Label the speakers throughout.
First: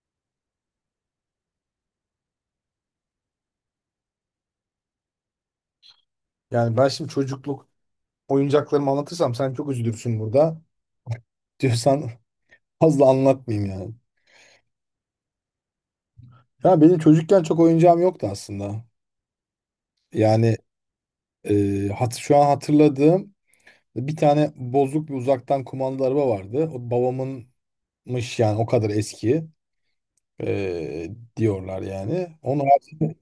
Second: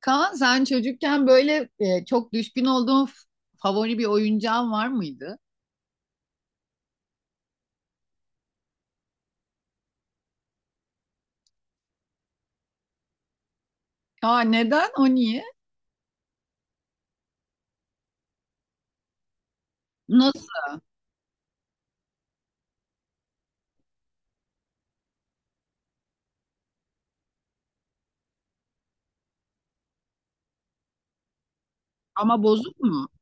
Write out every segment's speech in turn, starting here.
Speaker 1: Kaan sen çocukken böyle çok düşkün olduğun favori bir oyuncağın var mıydı?
Speaker 2: Yani ben şimdi çocukluk oyuncaklarımı anlatırsam sen çok üzülürsün burada. Diyorsan fazla anlatmayayım yani.
Speaker 1: Aa neden? O niye?
Speaker 2: Ya benim çocukken çok oyuncağım yoktu aslında.
Speaker 1: Nasıl?
Speaker 2: Yani e, hat şu an hatırladığım bir tane bozuk bir uzaktan kumandalı araba vardı. O babamınmış yani o kadar eski e, diyorlar yani.
Speaker 1: Ama
Speaker 2: Onun
Speaker 1: bozuk mu?
Speaker 2: haricinde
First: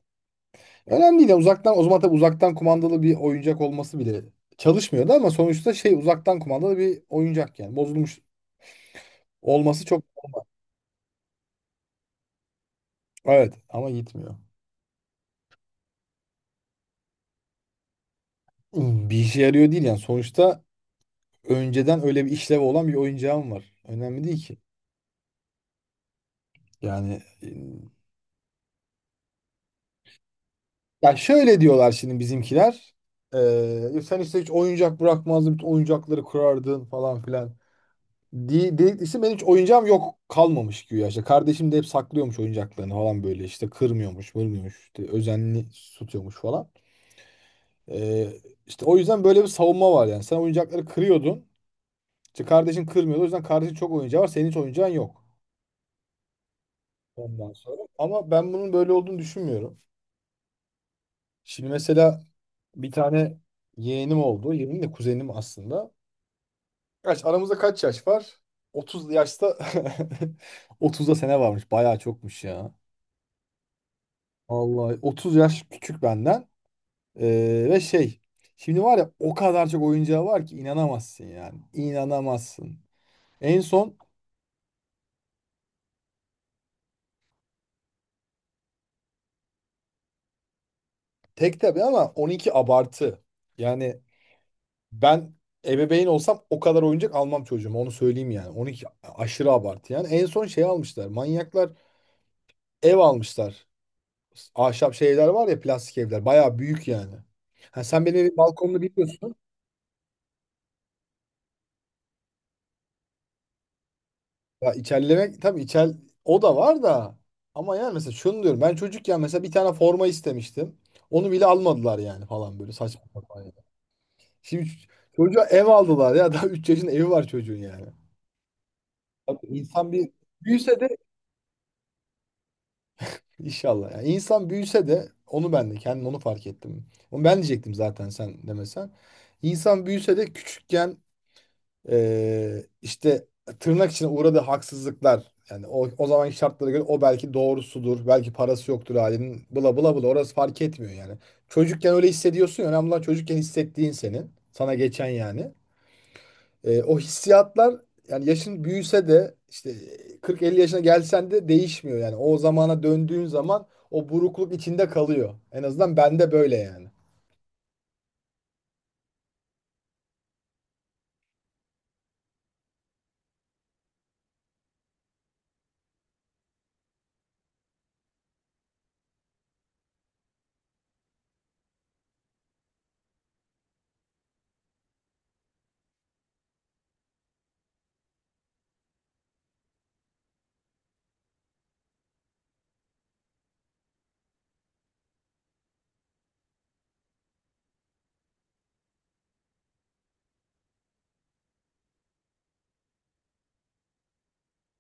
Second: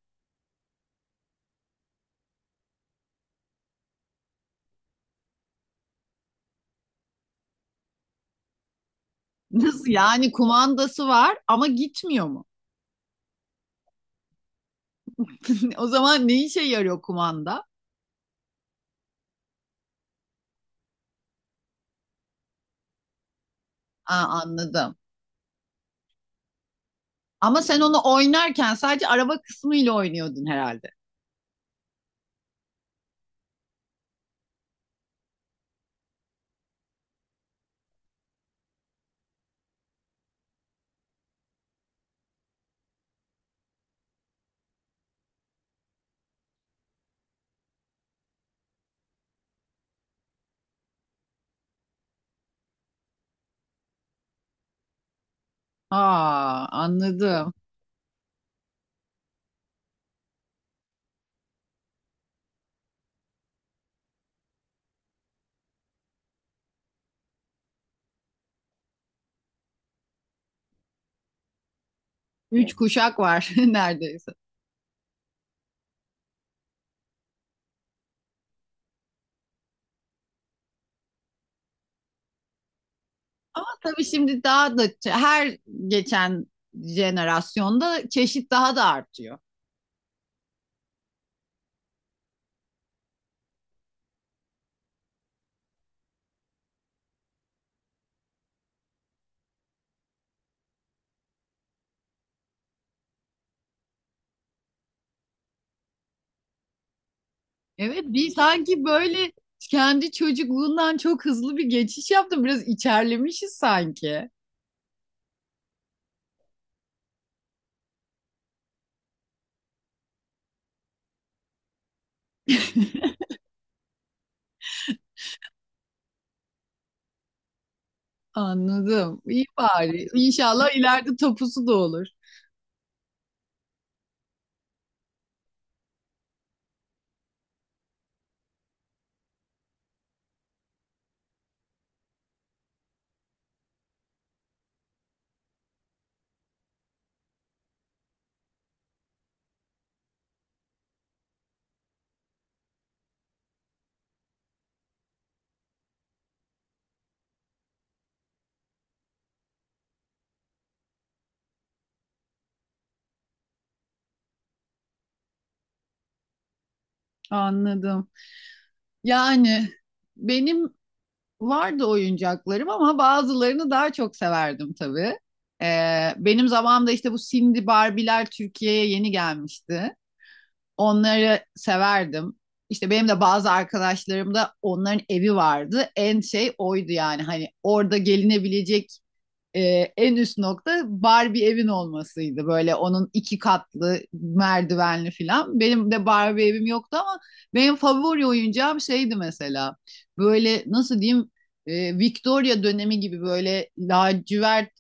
Speaker 2: önemli değil. Yani uzaktan o zaman tabii uzaktan kumandalı bir oyuncak olması bile çalışmıyordu ama sonuçta şey uzaktan kumandalı bir oyuncak yani. Bozulmuş olması
Speaker 1: Nasıl?
Speaker 2: çok
Speaker 1: Yani kumandası var ama gitmiyor mu?
Speaker 2: evet ama gitmiyor.
Speaker 1: O zaman ne işe yarıyor kumanda?
Speaker 2: Bir işe yarıyor değil yani. Sonuçta önceden öyle bir işlevi olan bir oyuncağım var. Önemli
Speaker 1: Aa
Speaker 2: değil ki.
Speaker 1: anladım.
Speaker 2: Yani
Speaker 1: Ama sen onu oynarken sadece araba kısmıyla oynuyordun herhalde.
Speaker 2: ya şöyle diyorlar şimdi bizimkiler. Sen işte hiç oyuncak bırakmazdın, bütün oyuncakları kurardın falan filan. De dedikçe benim hiç oyuncağım yok kalmamış güya işte. Kardeşim de hep saklıyormuş oyuncaklarını falan böyle işte kırmıyormuş, vurmuyormuş, işte özenli tutuyormuş falan. Ee, işte o yüzden böyle bir savunma var yani. Sen oyuncakları kırıyordun. İşte kardeşin kırmıyordu. O yüzden kardeşin çok oyuncağı var. Senin hiç oyuncağın yok.
Speaker 1: Aa anladım.
Speaker 2: Ondan sonra. Ama ben bunun böyle olduğunu düşünmüyorum. Şimdi mesela bir tane yeğenim oldu. Yeğenim de kuzenim aslında. Aramızda kaç yaş var? 30 yaşta otuzda sene varmış. Bayağı çokmuş ya.
Speaker 1: Üç kuşak var neredeyse.
Speaker 2: Vallahi 30 yaş küçük benden. Ve şey şimdi var ya o kadar çok oyuncağı var ki inanamazsın yani. İnanamazsın. En
Speaker 1: Ama
Speaker 2: son
Speaker 1: tabii şimdi daha da her geçen jenerasyonda çeşit daha da artıyor.
Speaker 2: tek tabii ama 12 abartı. Yani ben ebeveyn olsam o kadar oyuncak almam çocuğuma onu söyleyeyim yani. 12 aşırı abartı yani. En son şey almışlar. Manyaklar ev almışlar. Ahşap şeyler var ya plastik evler. Bayağı büyük yani. Ha,
Speaker 1: Evet
Speaker 2: sen benim
Speaker 1: bir
Speaker 2: evin balkonunu
Speaker 1: sanki böyle
Speaker 2: biliyorsun.
Speaker 1: kendi çocukluğundan çok hızlı bir geçiş yaptım. Biraz içerlemişiz sanki.
Speaker 2: Ya içerlemek tabii içer o da var da. Ama yani mesela şunu diyorum. Ben çocukken mesela bir tane forma istemiştim. Onu bile almadılar yani falan böyle saçma sapan yani. Şimdi çocuğa ev aldılar ya. Daha 3 yaşında evi var çocuğun yani.
Speaker 1: Anladım. İyi
Speaker 2: Tabii insan
Speaker 1: bari.
Speaker 2: bir
Speaker 1: İnşallah
Speaker 2: büyüse de
Speaker 1: ileride topusu da olur.
Speaker 2: İnşallah. Yani insan büyüse de onu ben de kendim onu fark ettim. Onu ben diyecektim zaten sen demesen. İnsan büyüse de küçükken işte tırnak içine uğradığı haksızlıklar yani o zamanki şartlara göre o belki doğrusudur. Belki parası yoktur ailenin. Bla bla bla orası fark etmiyor yani. Çocukken öyle hissediyorsun ya. Önemli olan çocukken hissettiğin senin. Sana geçen yani. O hissiyatlar yani yaşın büyüse de işte 40-50 yaşına gelsen de değişmiyor yani. O zamana döndüğün zaman o burukluk içinde kalıyor. En azından bende böyle yani.
Speaker 1: Anladım. Yani benim vardı oyuncaklarım ama bazılarını daha çok severdim tabii. Benim zamanımda işte bu Cindy Barbie'ler Türkiye'ye yeni gelmişti. Onları severdim. İşte benim de bazı arkadaşlarım da onların evi vardı. En şey oydu yani hani orada gelinebilecek en üst nokta Barbie evin olmasıydı. Böyle onun iki katlı merdivenli filan. Benim de Barbie evim yoktu ama benim favori oyuncağım şeydi mesela. Böyle nasıl diyeyim, Victoria dönemi gibi böyle lacivert,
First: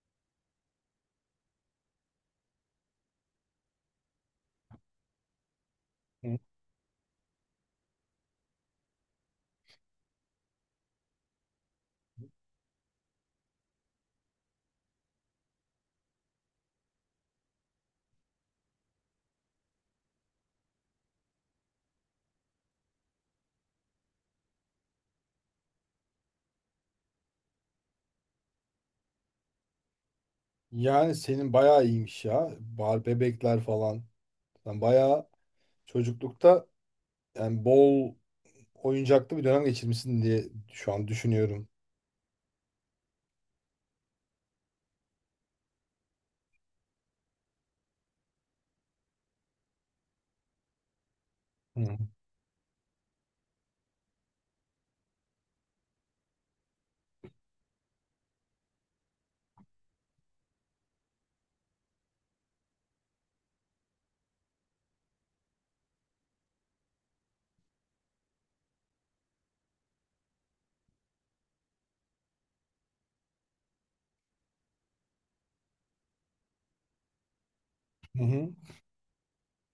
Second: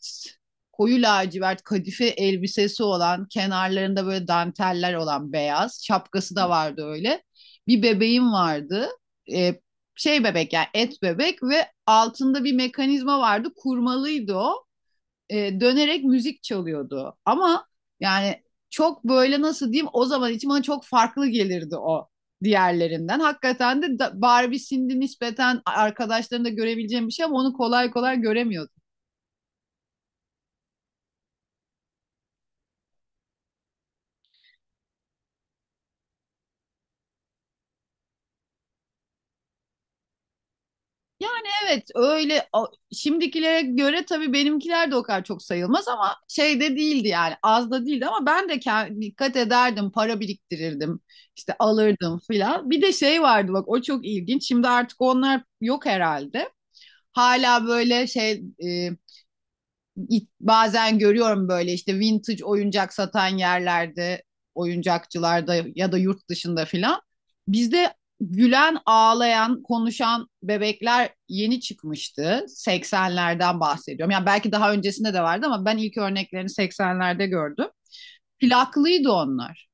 Speaker 1: koyu lacivert kadife elbisesi olan, kenarlarında böyle danteller olan, beyaz şapkası
Speaker 2: Hı.
Speaker 1: da vardı öyle. Bir bebeğim vardı. E, Şey bebek yani et bebek, ve altında bir mekanizma vardı, kurmalıydı o, dönerek müzik çalıyordu. Ama yani çok böyle nasıl diyeyim, o zaman için bana çok farklı gelirdi o diğerlerinden. Hakikaten de Barbie Cindy nispeten arkadaşlarında görebileceğim bir şey ama onu kolay kolay göremiyordum.
Speaker 2: Yani senin bayağı iyiymiş ya. Bar bebekler falan. Sen bayağı çocuklukta yani bol oyuncaklı bir dönem geçirmişsin diye şu an
Speaker 1: Yani
Speaker 2: düşünüyorum.
Speaker 1: evet öyle, şimdikilere göre tabii benimkiler de o kadar çok sayılmaz ama şey de değildi yani, az da değildi ama ben de dikkat ederdim, para biriktirirdim işte,
Speaker 2: Hı.
Speaker 1: alırdım filan. Bir de şey vardı bak, o çok ilginç, şimdi artık onlar yok herhalde. Hala böyle şey, bazen görüyorum böyle işte vintage oyuncak satan yerlerde, oyuncakçılarda ya da yurt dışında filan. Bizde gülen, ağlayan, konuşan bebekler yeni çıkmıştı. 80'lerden bahsediyorum. Yani belki daha öncesinde de vardı ama ben ilk örneklerini 80'lerde gördüm.
Speaker 2: Hı.
Speaker 1: Plaklıydı onlar.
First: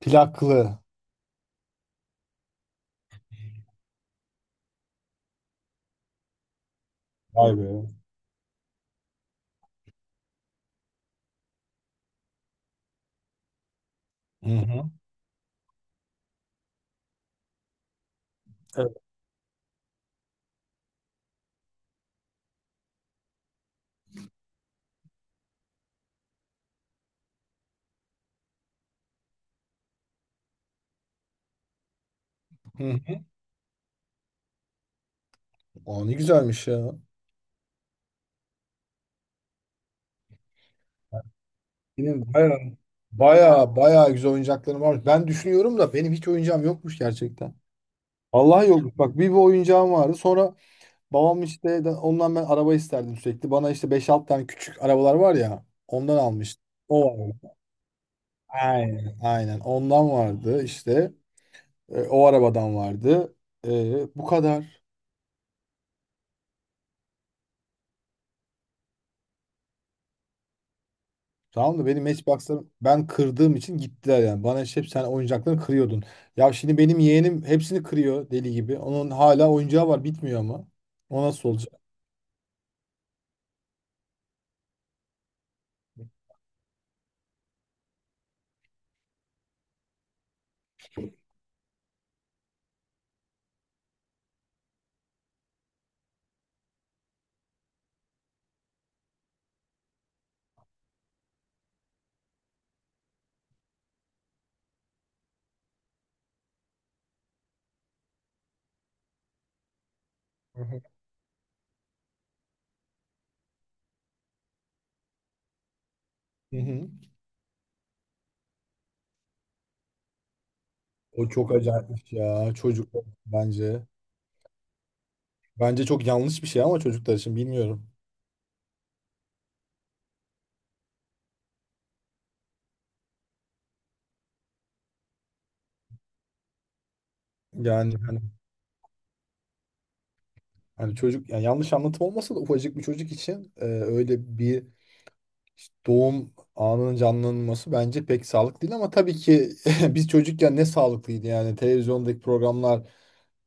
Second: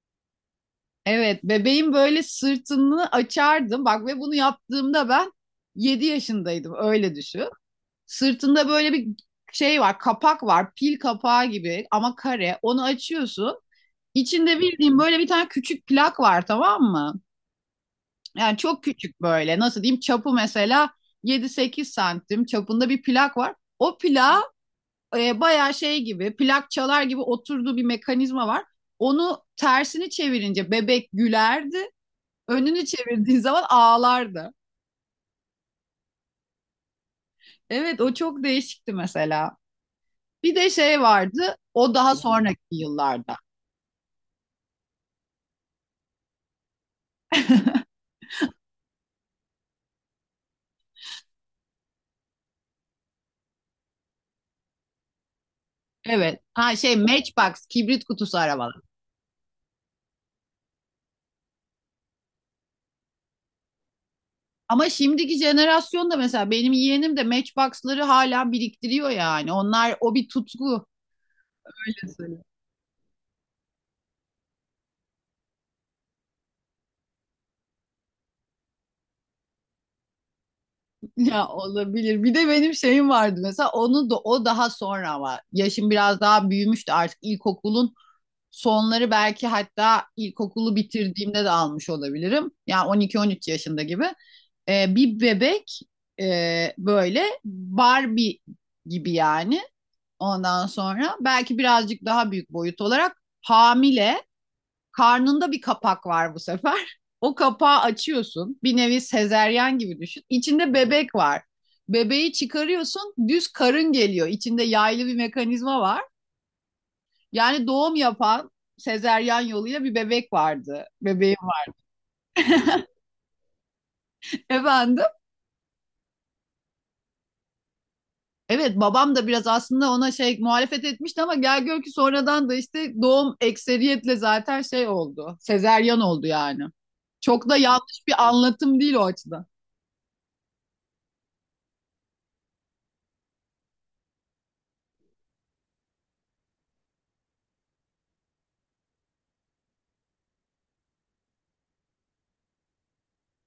Speaker 2: Plaklı.
Speaker 1: Evet, bebeğin böyle sırtını açardım. Bak, ve bunu yaptığımda ben 7 yaşındaydım. Öyle düşün.
Speaker 2: Vay be.
Speaker 1: Sırtında böyle bir şey var, kapak var, pil kapağı gibi ama kare. Onu açıyorsun.
Speaker 2: Hı
Speaker 1: İçinde
Speaker 2: hı.
Speaker 1: bildiğin böyle bir tane küçük plak var, tamam mı? Yani çok
Speaker 2: Evet.
Speaker 1: küçük böyle. Nasıl diyeyim? Çapı mesela 7-8 cm çapında bir plak var. O plağa bayağı şey gibi, plak çalar gibi oturduğu bir mekanizma var. Onu tersini çevirince bebek gülerdi. Önünü
Speaker 2: Hı.
Speaker 1: çevirdiğin zaman ağlardı.
Speaker 2: Aa, ne güzelmiş ya.
Speaker 1: Evet, o çok değişikti mesela. Bir de şey vardı. O daha
Speaker 2: Benim
Speaker 1: sonraki
Speaker 2: bayağı
Speaker 1: yıllarda.
Speaker 2: bayağı bayağı güzel oyuncaklarım var. Ben düşünüyorum da benim hiç oyuncağım yokmuş gerçekten. Vallahi yokmuş. Bak bir oyuncağım vardı. Sonra babam işte ondan ben araba isterdim sürekli. Bana işte beş 6 tane küçük arabalar var ya ondan
Speaker 1: Evet.
Speaker 2: almıştı.
Speaker 1: Ha şey,
Speaker 2: O vardı.
Speaker 1: Matchbox, kibrit kutusu arabalar.
Speaker 2: Aynen. Aynen. Ondan vardı işte. O arabadan vardı. Bu kadar.
Speaker 1: Ama şimdiki jenerasyonda mesela benim yeğenim de Matchbox'ları hala biriktiriyor yani. Onlar o bir tutku.
Speaker 2: Tamam da benim
Speaker 1: Öyle söyleyeyim.
Speaker 2: Matchbox'larım ben kırdığım için gittiler yani. Bana işte hep sen oyuncaklarını kırıyordun. Ya şimdi benim yeğenim hepsini kırıyor deli gibi. Onun hala oyuncağı var bitmiyor ama. O
Speaker 1: Ya
Speaker 2: nasıl olacak?
Speaker 1: olabilir. Bir de benim şeyim vardı mesela, onu da o daha sonra ama yaşım biraz daha büyümüştü artık, ilkokulun sonları belki, hatta ilkokulu bitirdiğimde de almış olabilirim. Yani 12-13 yaşında gibi. Bir bebek, böyle Barbie gibi yani. Ondan sonra belki birazcık daha büyük boyut olarak, hamile karnında bir kapak var bu sefer. O kapağı açıyorsun. Bir nevi sezeryan gibi düşün.
Speaker 2: Hı
Speaker 1: İçinde
Speaker 2: hı.
Speaker 1: bebek var. Bebeği çıkarıyorsun, düz karın geliyor. İçinde yaylı bir mekanizma var.
Speaker 2: Hı hı.
Speaker 1: Yani doğum yapan, sezeryan yoluyla bir bebek vardı.
Speaker 2: O
Speaker 1: Bebeğim
Speaker 2: çok acayipmiş ya
Speaker 1: var.
Speaker 2: çocuklar bence.
Speaker 1: Efendim?
Speaker 2: Bence çok yanlış bir şey ama çocuklar için bilmiyorum.
Speaker 1: Evet, babam da biraz aslında ona şey muhalefet etmişti ama gel gör ki sonradan da işte doğum ekseriyetle zaten şey oldu. Sezeryan oldu yani. Çok da
Speaker 2: Yani
Speaker 1: yanlış
Speaker 2: hani,
Speaker 1: bir anlatım değil o açıdan.
Speaker 2: hani çocuk yani yanlış anlatım olmasa da ufacık bir çocuk için öyle bir işte doğum anının canlanması bence pek sağlıklı değil ama tabii ki biz çocukken ne sağlıklıydı yani televizyondaki programlar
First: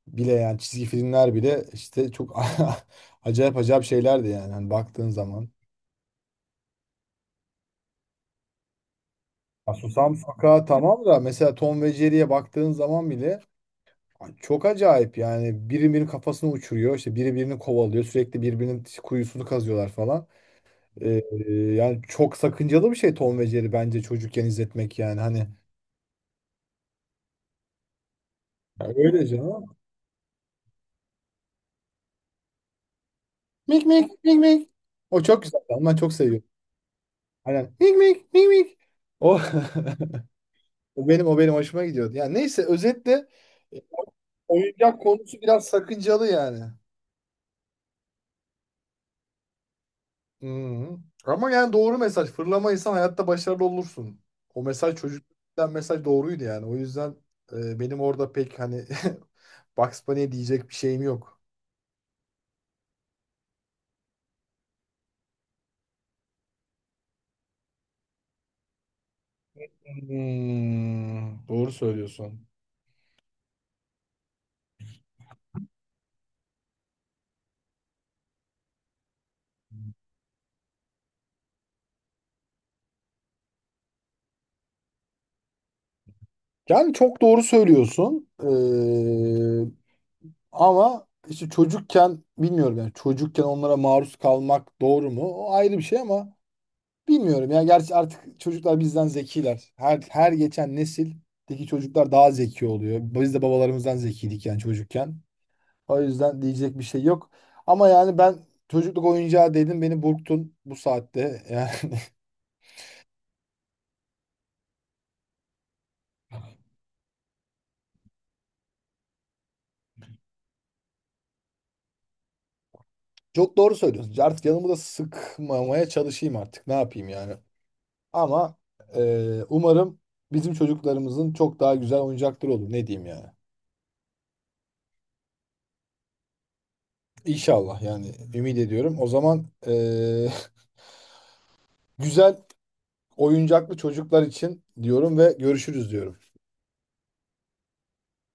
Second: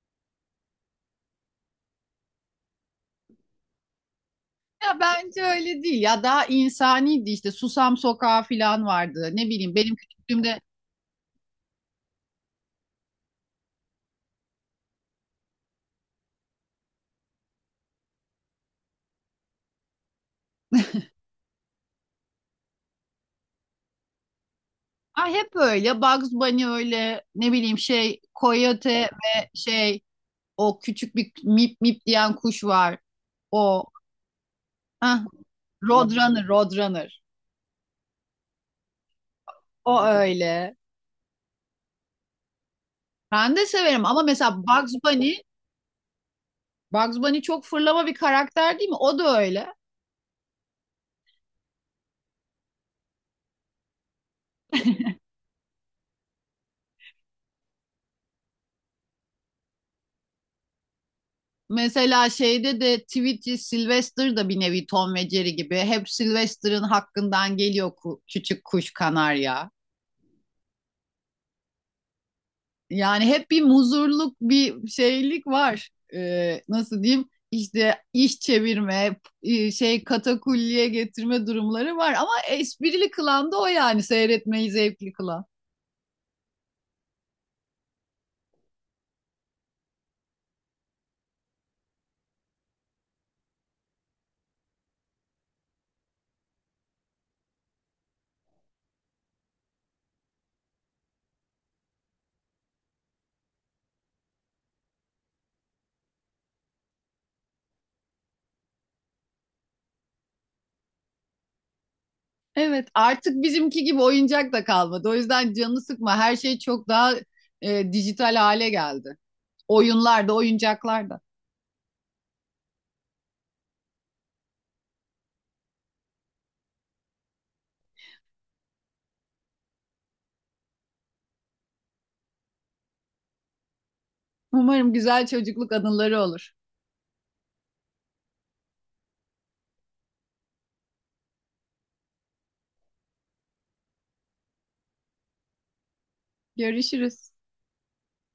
Speaker 2: bile yani çizgi filmler bile işte çok acayip acayip şeylerdi yani hani
Speaker 1: Ya
Speaker 2: baktığın
Speaker 1: bence
Speaker 2: zaman.
Speaker 1: öyle değil ya, daha insaniydi işte, Susam Sokağı falan vardı ne
Speaker 2: Ya
Speaker 1: bileyim benim
Speaker 2: Susam
Speaker 1: küçüklüğümde.
Speaker 2: Sokağı tamam da mesela Tom ve Jerry'ye baktığın zaman bile ay çok acayip yani biri birinin kafasını uçuruyor işte biri birini kovalıyor sürekli birbirinin kuyusunu kazıyorlar falan. Ee, yani çok sakıncalı bir şey Tom ve Jerry bence çocukken izletmek yani
Speaker 1: Ay
Speaker 2: hani.
Speaker 1: hep öyle, Bugs Bunny öyle, ne bileyim şey
Speaker 2: Ya
Speaker 1: Coyote
Speaker 2: öyle
Speaker 1: ve
Speaker 2: canım.
Speaker 1: şey, o küçük bir mip mip diyen kuş var o,
Speaker 2: Mik mik mik mik.
Speaker 1: ah,
Speaker 2: O çok güzel. Ben çok
Speaker 1: Roadrunner,
Speaker 2: seviyorum.
Speaker 1: Roadrunner,
Speaker 2: Aynen. Mik mik mik mik. O.
Speaker 1: o öyle.
Speaker 2: O benim hoşuma gidiyordu. Yani neyse özetle
Speaker 1: Ben de
Speaker 2: e,
Speaker 1: severim ama mesela Bugs
Speaker 2: oyuncak
Speaker 1: Bunny,
Speaker 2: konusu biraz sakıncalı yani.
Speaker 1: Bugs Bunny çok fırlama bir karakter değil mi? O da öyle.
Speaker 2: Hı. Ama yani doğru mesaj. Fırlamayırsan hayatta başarılı olursun. O mesaj çocukluktan mesaj doğruydu yani. O yüzden benim orada pek hani Bugs Bunny'e diyecek bir şeyim yok.
Speaker 1: Mesela şeyde de Tweety Sylvester da bir nevi Tom ve Jerry gibi. Hep Sylvester'ın hakkından geliyor, küçük kuş kanarya.
Speaker 2: Hmm, doğru söylüyorsun.
Speaker 1: Yani hep bir muzurluk, bir şeylik var. Nasıl diyeyim? İşte iş çevirme, şey katakulliye getirme durumları var. Ama esprili kılan da o yani, seyretmeyi zevkli kılan.
Speaker 2: Yani çok doğru söylüyorsun. Ama işte çocukken bilmiyorum yani çocukken onlara maruz kalmak doğru mu? O ayrı bir şey ama bilmiyorum ya. Gerçi artık çocuklar bizden zekiler. Her geçen nesildeki çocuklar daha zeki oluyor. Biz de babalarımızdan zekiydik yani çocukken. O yüzden diyecek bir şey yok. Ama yani ben çocukluk oyuncağı dedim beni burktun bu saatte. Yani
Speaker 1: Evet, artık bizimki gibi oyuncak da kalmadı. O yüzden canını sıkma. Her şey çok daha dijital hale geldi. Oyunlar da, oyuncaklar da.
Speaker 2: çok doğru söylüyorsun. Artık yanımı da sıkmamaya çalışayım artık. Ne yapayım yani? Ama e, umarım bizim çocuklarımızın çok daha güzel oyuncakları olur. Ne diyeyim yani?
Speaker 1: Umarım güzel çocukluk anıları olur.
Speaker 2: İnşallah yani ümit ediyorum. O zaman güzel oyuncaklı çocuklar için diyorum ve görüşürüz diyorum.
Speaker 1: Görüşürüz.